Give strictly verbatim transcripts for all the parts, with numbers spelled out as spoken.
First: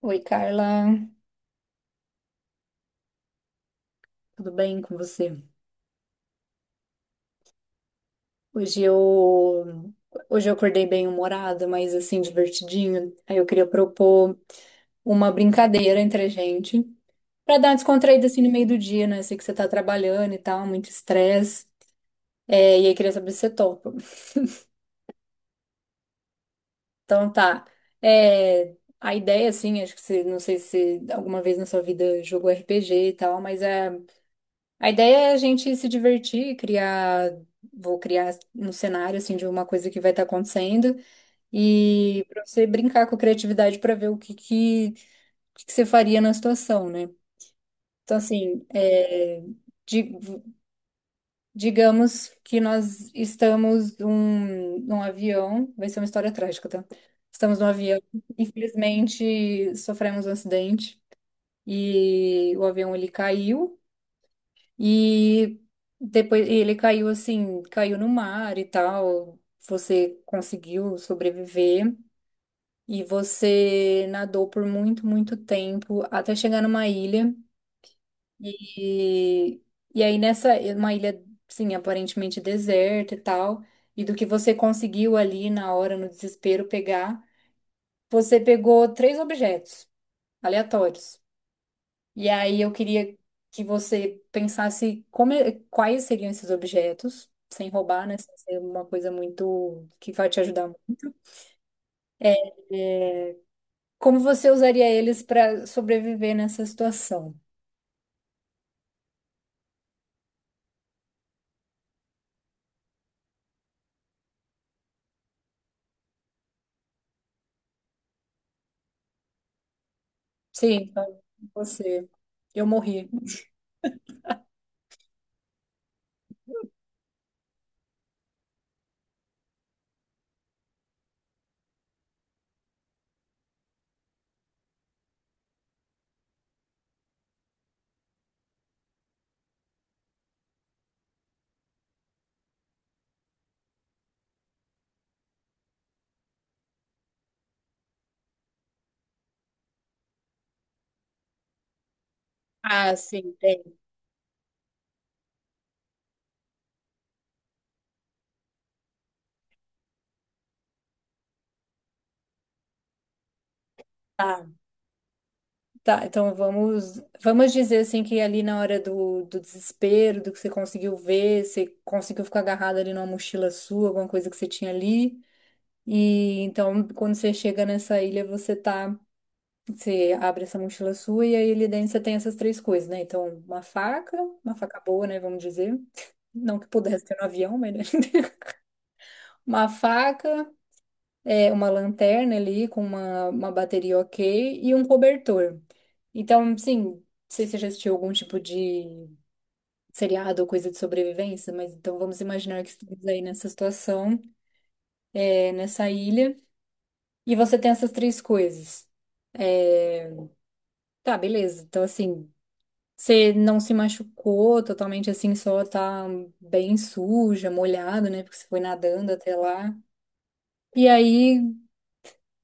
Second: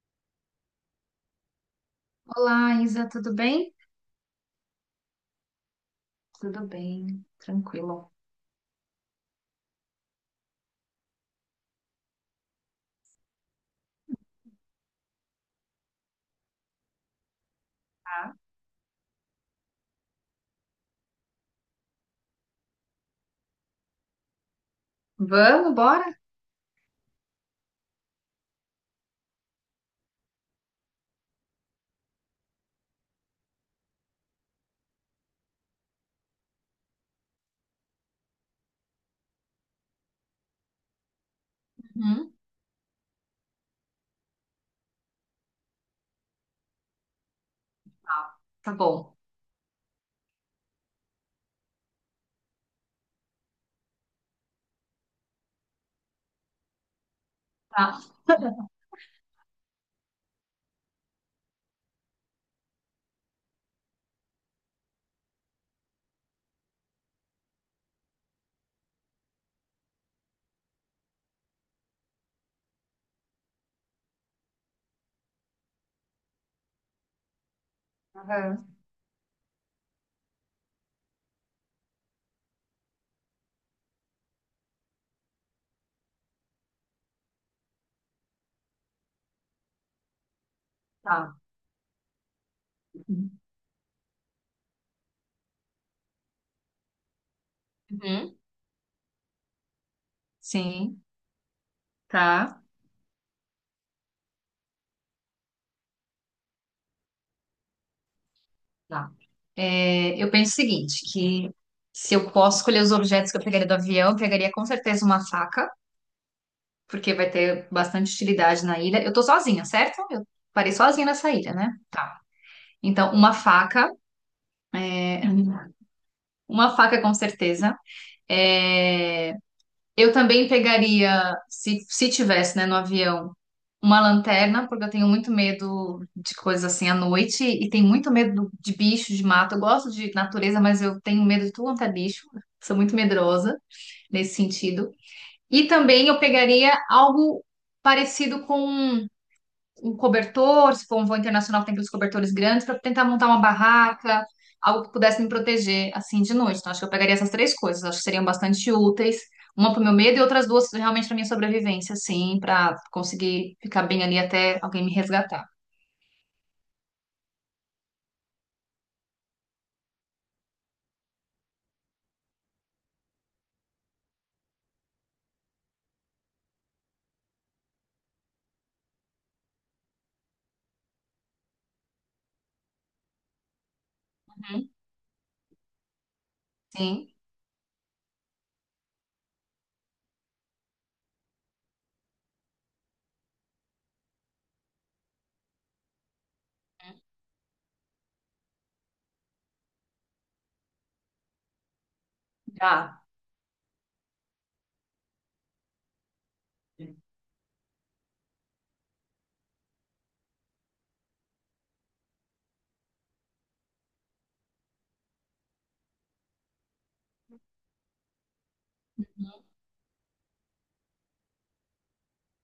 Oi, Carla, Olá, Isa, tudo bem? tudo bem com você? Tudo bem, tranquilo. Hoje eu hoje eu acordei bem humorada, mas assim divertidinha. Aí eu queria propor uma brincadeira entre a gente pra dar uma descontraída Tá. assim no meio do dia, né? Sei que você tá trabalhando e tal, muito estresse. É, e aí queria saber se você topa. Vamos, bora? Então tá. É, a ideia assim, acho que você não sei se alguma vez na sua vida jogou R P G e tal, mas é A ideia é a gente se divertir, criar, vou criar um cenário assim de uma coisa que vai estar acontecendo e Uhum. para você brincar com a criatividade para ver o que que, o que que você faria na situação, né? Então Tá, assim, tá bom. é, di- digamos que nós estamos num, num avião, vai ser uma história trágica, tá? Estamos num avião, Tá. infelizmente sofremos um acidente e o avião ele caiu. E depois ele caiu assim, caiu no mar e tal. Você conseguiu sobreviver e você nadou por muito, muito tempo até chegar numa ilha. Aham. E, e aí nessa, uma ilha, sim, aparentemente deserta e tal. E do que você conseguiu ali na hora, no desespero, pegar, você pegou três objetos aleatórios. Tá. E aí eu queria Uhum. que você pensasse como é- quais seriam esses objetos, sem roubar, né? Uhum. Sem ser uma coisa muito que vai te ajudar muito. Sim, tá. Como você usaria eles para sobreviver nessa situação? Tá. É, eu penso o seguinte, que se eu posso escolher os objetos que eu pegaria do avião, eu pegaria com certeza uma faca, porque vai ter bastante utilidade na ilha. Eu tô sozinha, certo? Eu parei Sim, sozinha então nessa ilha, né? você. Tá. Eu morri. Então, uma faca, é, uma faca com certeza. É, eu também pegaria, se, se tivesse, né, no avião, uma lanterna, porque eu tenho muito medo de coisas assim à noite e tenho muito medo de bicho, de mato. Eu gosto de natureza, mas eu tenho medo de tudo quanto é bicho. Sou muito medrosa nesse sentido. E também eu pegaria algo parecido com um cobertor, se for um voo internacional, tem aqueles cobertores grandes, para Ah, tentar montar sim, uma tem. barraca, algo que pudesse me proteger assim de noite. Então, acho que eu pegaria essas três coisas, acho que seriam bastante úteis, uma para o meu medo e outras duas realmente para minha sobrevivência, assim, para conseguir ficar bem ali Tá, até alguém me resgatar. tá. Então vamos, vamos dizer assim que ali na hora do, do desespero, do que você conseguiu ver, você conseguiu ficar agarrado ali numa mochila sua, alguma coisa que você tinha ali. E então, quando você chega nessa ilha, você tá Você abre essa mochila sua e aí ali dentro você tem essas três coisas, né? Então, uma faca, uma Uhum. faca boa, né? Vamos dizer. Não que pudesse Sim, ter no avião, mas, né? Uma faca, é, uma lanterna ali com uma, uma bateria ok e um cobertor. Então, sim, não sei se você já assistiu algum tipo de seriado ou coisa de sobrevivência, mas então vamos imaginar que já. estamos aí nessa situação, é, nessa ilha, e você tem essas três coisas. É, tá, beleza. Então, assim. Você não se machucou totalmente assim, só tá bem suja, molhado, né? Porque você foi nadando até lá. E aí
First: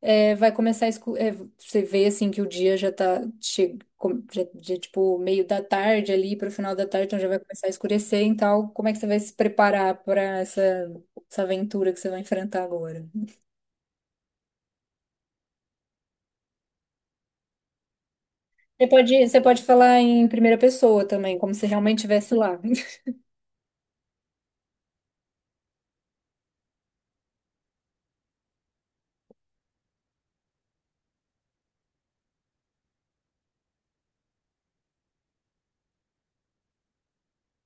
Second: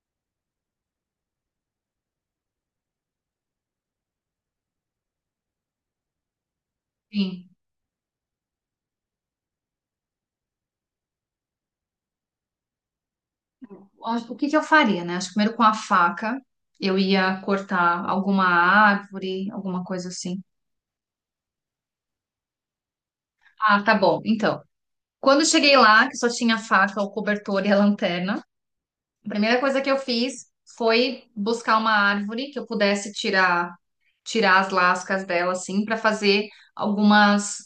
é, vai começar a escu é, você vê assim que o dia já tá che com- já, já, tipo meio da tarde ali para o final da tarde, então já vai Sim. começar a escurecer e tal. Como é que você vai se preparar para essa, essa aventura que você vai enfrentar agora? O que que eu faria, né? Acho que primeiro com a faca eu ia cortar alguma Você pode, você árvore, pode alguma falar coisa em assim. primeira pessoa também, como se realmente estivesse lá. Ah, tá bom. Então, quando eu cheguei lá, que só tinha a faca, o cobertor e a lanterna, a primeira coisa que eu fiz foi buscar uma árvore que eu pudesse tirar tirar as lascas dela assim para fazer algumas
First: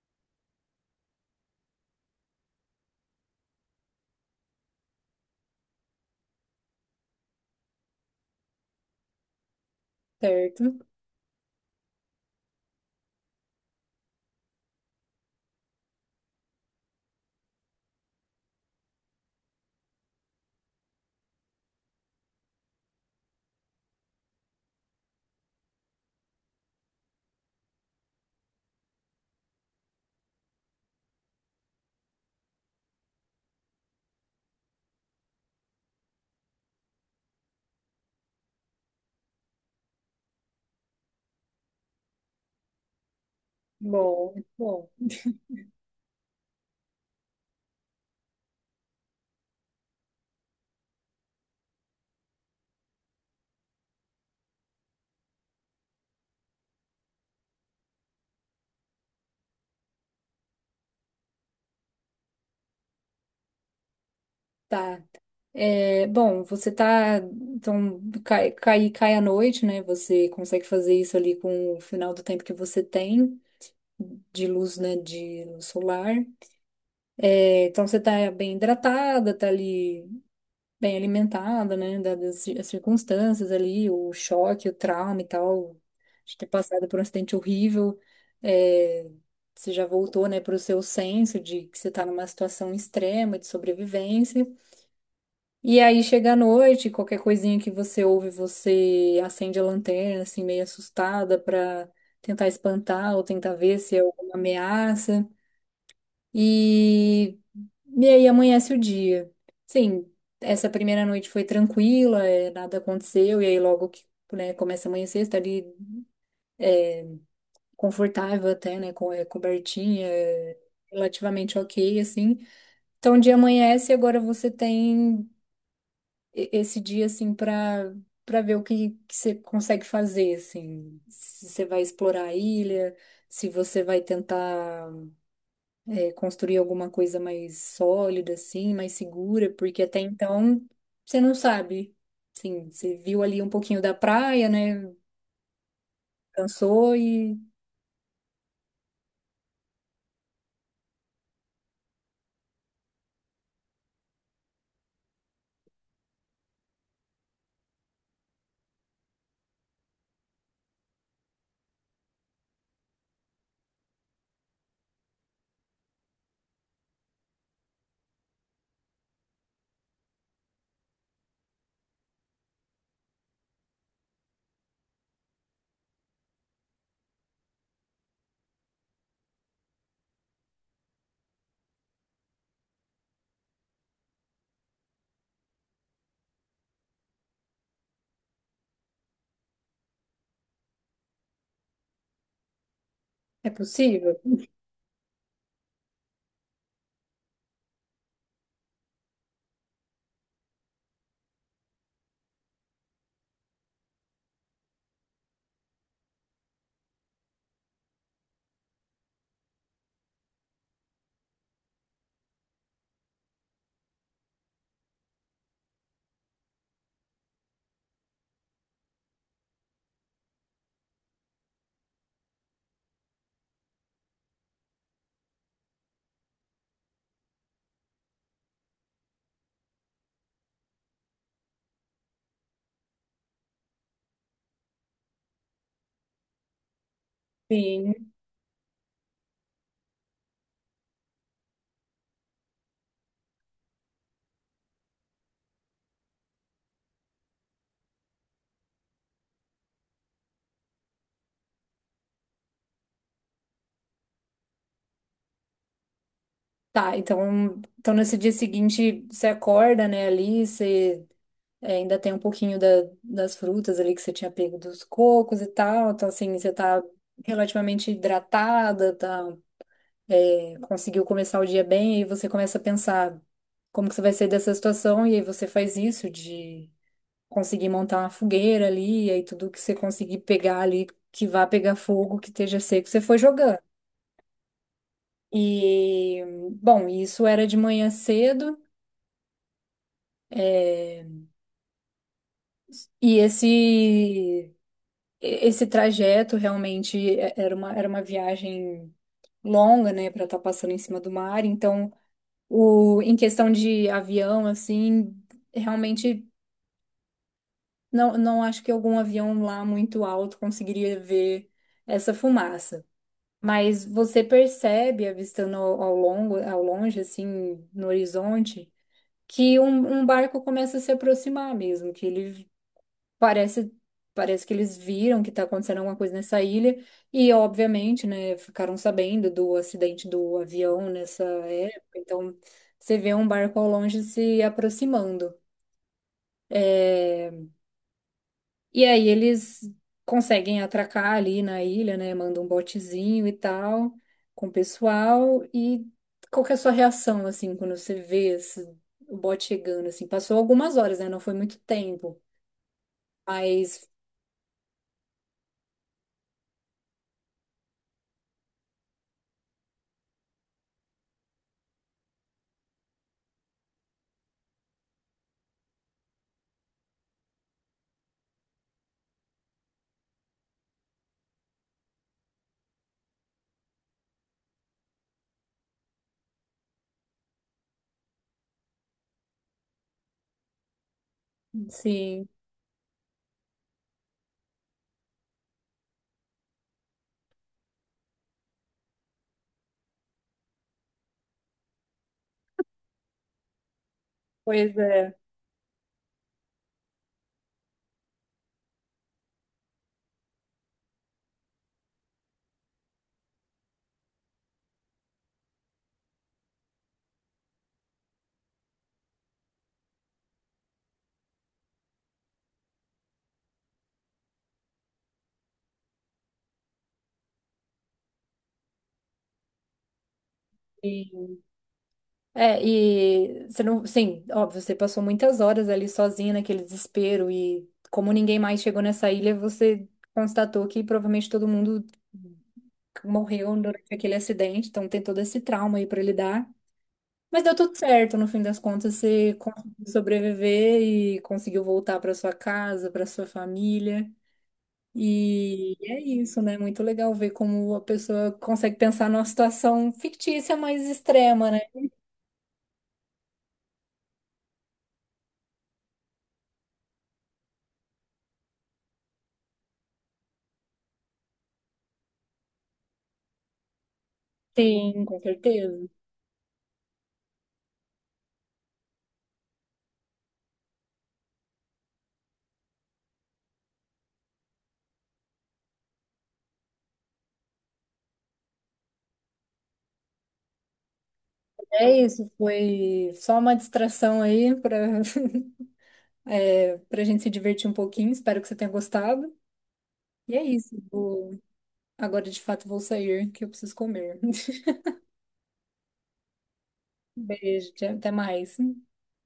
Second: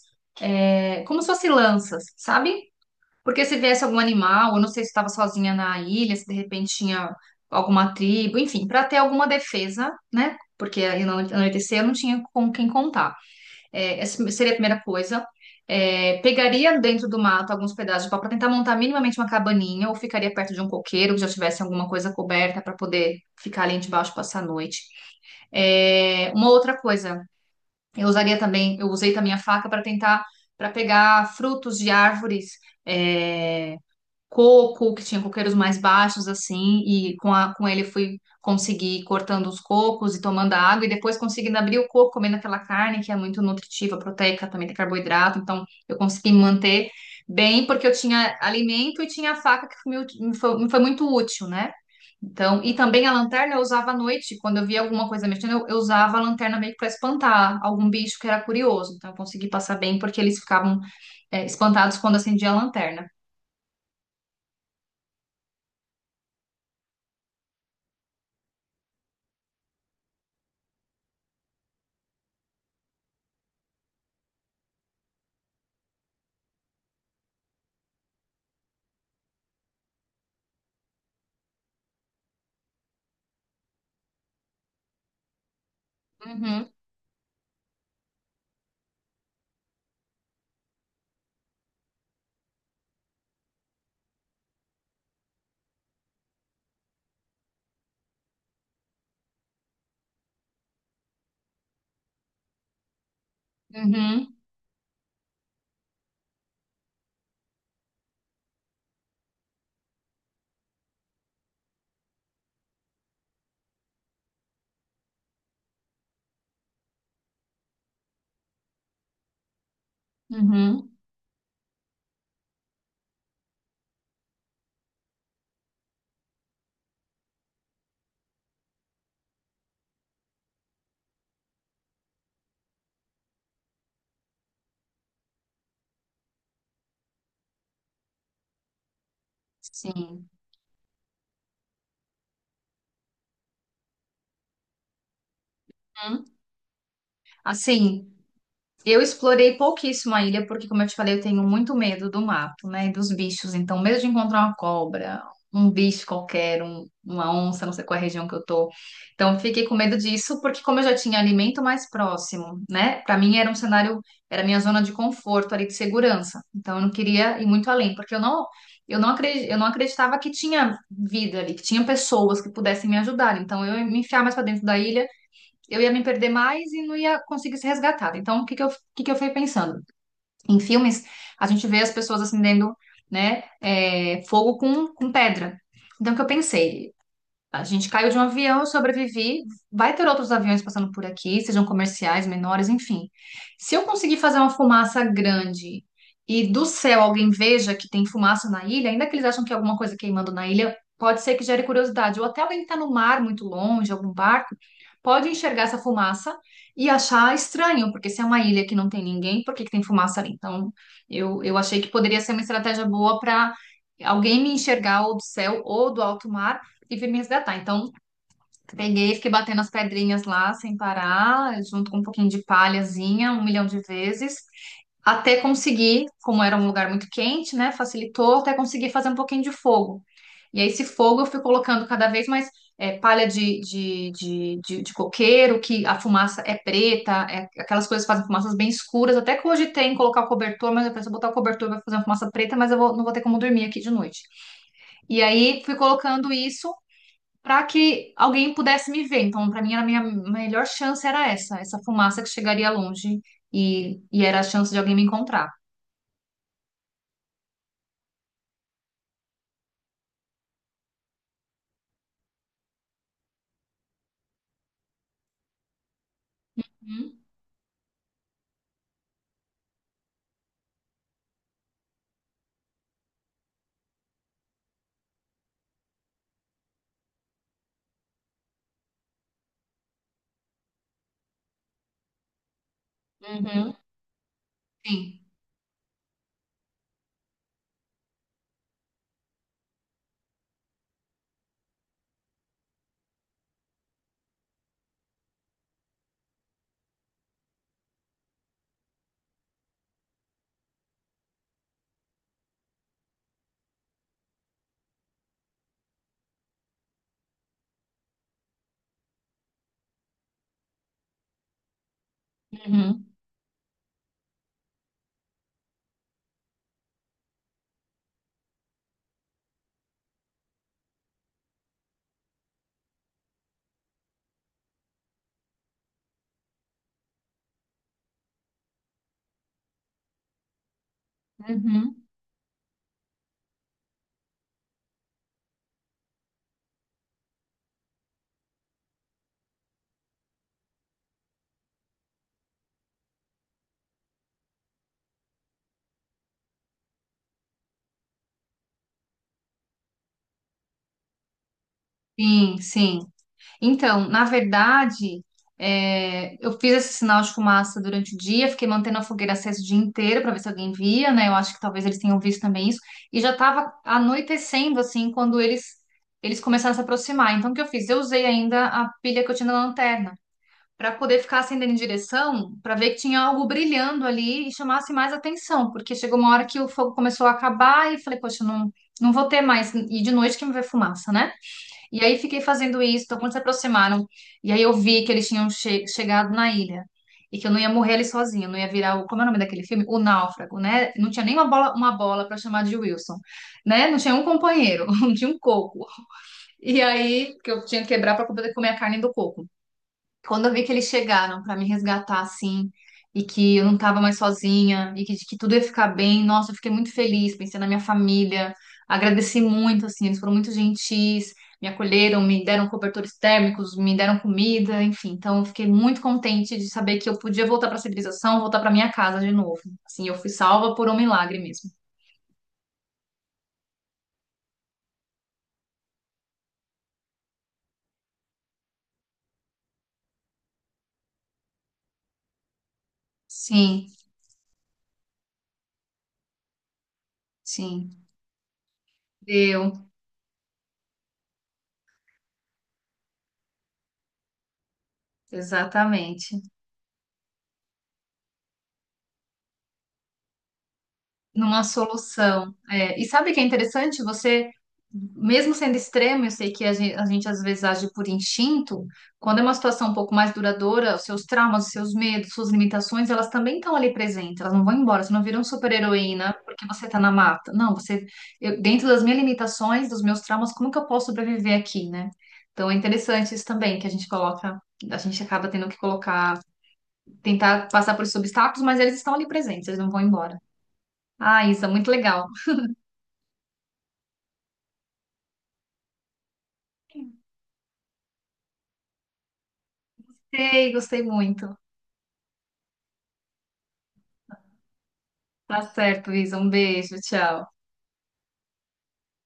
é, como se fossem lanças, sabe? Porque se viesse algum animal, eu não sei se estava sozinha na ilha, se de repente tinha alguma tribo, enfim, para ter alguma defesa, né? Porque Certo? aí no anoitecer eu não tinha com quem contar. É, essa seria a primeira coisa. É, pegaria dentro do mato alguns pedaços de pau para tentar montar minimamente uma cabaninha, ou ficaria perto de um coqueiro que já tivesse alguma coisa coberta para poder ficar ali debaixo e passar a noite. É, uma outra coisa, eu usaria também, eu usei também a faca para tentar, para pegar frutos de árvores é, coco, que tinha coqueiros mais baixos, assim, e com, a, com ele eu fui conseguir ir cortando os cocos e tomando a água, e depois conseguindo abrir o coco, comendo aquela carne que é muito nutritiva, Bom, proteica, também tem bom. carboidrato, então eu consegui me manter bem, porque eu tinha alimento e tinha a faca que me, me foi, me foi muito útil, né? Então, e também a lanterna eu usava à noite, quando eu via alguma coisa mexendo, eu, eu usava a lanterna meio que para espantar algum bicho que era curioso, então eu consegui passar bem, porque eles ficavam, é, espantados quando acendia a lanterna. Tá. É, bom, você tá, então, cai, cai, cai à noite, né? Você consegue fazer isso ali com o final do tempo que você tem de luz, né? De luz solar. É, então, você tá bem hidratada, tá ali bem alimentada, né? Dadas as ci- as circunstâncias ali, o choque, o trauma e tal, de ter Uhum, passado por um acidente horrível. É, você já voltou, né, para o seu senso de que você tá numa situação extrema de sobrevivência. E aí chega a noite, qualquer coisinha que você ouve, você acende a lanterna, assim, meio assustada pra tentar espantar ou tentar ver se é uhum. alguma ameaça. E, e aí amanhece o dia. Sim, essa primeira noite foi tranquila, é, nada aconteceu, e aí logo que, né, começa a amanhecer, você tá ali confortável até, né, com é, cobertinha, é, Uhum, relativamente ok, assim. Então o dia amanhece e agora você tem e- esse dia assim para para ver o que que você consegue fazer assim, se você vai explorar a ilha, se você vai tentar é, construir alguma coisa mais sólida assim, mais segura, porque até sim. então você não sabe. Sim, você viu ali um pouquinho da praia, né? Uhum. Cansou e Assim, eu explorei pouquíssimo a ilha, porque, como eu te falei, eu tenho muito medo do mato, né? E dos bichos. Então, medo de encontrar uma cobra, um bicho qualquer, um- uma onça, não sei qual é a região que eu tô. Então, eu fiquei com medo disso, porque, como eu já tinha alimento mais próximo, né? Para mim era um cenário, era a minha zona de conforto ali, de segurança. Então, eu não queria ir muito além, porque eu não. Eu não acredi- eu não acreditava que tinha vida ali, que tinha pessoas que pudessem me ajudar. Então, eu ia me enfiar mais para dentro da ilha. Eu ia me perder mais e não ia conseguir ser resgatada. Então, o que que eu, o que que eu fui pensando? Em filmes, a gente vê as pessoas acendendo, né, é, fogo com, com pedra. Então, o que eu pensei? A gente caiu de um avião, eu sobrevivi. Vai ter outros aviões passando por aqui, sejam comerciais, menores, enfim. é Se eu conseguir possível. fazer uma fumaça grande e do céu alguém veja que tem fumaça na ilha, ainda que eles acham que é alguma coisa queimando na ilha, pode ser que gere curiosidade. Ou até alguém que está no mar muito longe, algum barco, pode enxergar essa fumaça e achar estranho, porque se é uma ilha que não tem ninguém, por que que tem fumaça ali? Então, eu, eu achei que poderia ser uma estratégia boa para alguém me enxergar ou do céu ou do alto mar e veio me resgatar. Então, peguei, fiquei batendo as pedrinhas lá sem parar, junto com um pouquinho de palhazinha, um milhão de vezes, até conseguir, como era um lugar muito quente, né? Facilitou, até conseguir fazer um pouquinho de fogo. E aí, esse fogo eu fui colocando cada vez mais é, palha de, de, de, de, de coqueiro, que a fumaça é preta, é, aquelas coisas que Sim. fazem fumaças bem escuras. Até que hoje tem colocar o cobertor, mas eu penso, botar o cobertor vai fazer uma fumaça preta, mas eu vou- não vou ter como dormir aqui de noite. E aí fui colocando isso para que alguém pudesse me ver. Então, para mim, era a minha melhor chance era essa, essa fumaça que chegaria longe e, e era a chance de alguém me encontrar. Tá, então, então nesse dia seguinte você acorda, né, ali, você é, ainda tem um pouquinho da- das frutas ali que você tinha pego dos cocos e tal. Então, assim, você tá Uhum, relativamente hidratada, tá, é, conseguiu começar o dia bem, e aí você começa a pensar como que você vai sair dessa situação, e aí você faz isso de conseguir montar uma fogueira ali, e aí tudo que você conseguir pegar ali, que vá pegar fogo, que esteja seco, você foi jogando. uhum, sim, E, bom, isso era de manhã cedo. É, e esse esse trajeto realmente é- era uma, era uma viagem longa, né, para estar passando em cima do mar. Então, o, em questão de avião, assim, realmente não, não acho que algum avião lá muito alto conseguiria ver essa fumaça. uhum, Mas você percebe, avistando ao ao longo, ao longe, assim, no horizonte, que um, um barco começa a se aproximar mesmo, que ele Parece, parece que eles viram que tá acontecendo alguma coisa nessa ilha e, obviamente, né, ficaram sabendo do acidente do avião nessa uhum, época. Então, você vê um barco ao longe se aproximando. E aí eles conseguem atracar ali na ilha, né, mandam um botezinho e tal com o pessoal. E qual que é a sua reação, assim, quando você vê esse, o bote chegando, assim? Passou algumas horas, né, não foi muito tempo, sim, sim. mas, Então, na verdade, é, eu fiz esse sinal de fumaça durante o dia, fiquei mantendo a fogueira acesa o dia inteiro para ver se alguém via, né? Eu acho que talvez eles tenham visto também isso. E já estava anoitecendo, assim, quando eles eles começaram a se aproximar. Então, o que eu fiz? Eu usei ainda a pilha que eu tinha na lanterna, para poder ficar acendendo em direção, para ver que tinha algo brilhando ali e chamasse mais atenção, porque chegou uma hora que o fogo começou a acabar e falei, poxa, não, não vou ter mais. E de noite que me vê fumaça, né? E aí sim, fiquei fazendo isso, então quando se aproximaram, e aí eu vi que eles tinham che- chegado na ilha. E que eu não ia morrer ali sozinha, não ia virar o, como é o nome daquele filme? O Náufrago, né? Não tinha nem uma bola, uma bola para chamar de Wilson, né? Não tinha um pois companheiro, não é. tinha um coco. E aí que eu tinha que quebrar para poder comer a carne do coco. Quando eu vi que eles chegaram pra me resgatar assim, e que eu não tava mais sozinha, e que, que tudo ia ficar bem, nossa, eu fiquei muito feliz, pensei na minha família, agradeci muito, assim, eles foram muito gentis, me acolheram, me deram cobertores térmicos, me deram comida, enfim, então eu fiquei muito contente de saber que eu podia voltar pra civilização, voltar pra minha casa de novo. Assim, eu fui salva por um milagre mesmo. É, e você não, sim, óbvio, você passou muitas horas ali sozinha naquele desespero e como ninguém mais chegou nessa ilha, você constatou que provavelmente todo mundo morreu Sim, durante aquele acidente, então tem todo esse trauma aí pra lidar. Mas deu tudo sim, certo, no fim das contas você deu, conseguiu sobreviver e conseguiu voltar pra sua casa, pra sua família. E é exatamente. isso, né? Muito legal ver como a pessoa consegue pensar numa situação fictícia, mas extrema, né? Numa solução. É, e sabe o que é interessante? Você, mesmo sendo extremo, eu sei que a gente, a gente às vezes age por instinto, quando é uma situação um pouco mais duradoura, os seus traumas, os seus medos, suas limitações, elas também estão ali presentes, elas não vão embora, Sim, você com não vira um certeza. super-heroína porque você tá na mata. Não, você, eu- dentro das minhas limitações, dos meus traumas, como que eu posso sobreviver aqui, né? Então é interessante isso também, que a gente coloca, a gente acaba tendo que colocar, tentar passar por esses obstáculos, mas eles estão ali presentes, eles não vão embora. Ah, Isa, É muito legal. isso, foi só uma distração aí para é, para gente se divertir um pouquinho. Espero que você tenha gostado. E é isso. Ei, gostei vou- muito. Agora de fato vou sair, que eu preciso comer. Tá certo, Isa. Um beijo, tchau. Beijo, tchau, até mais.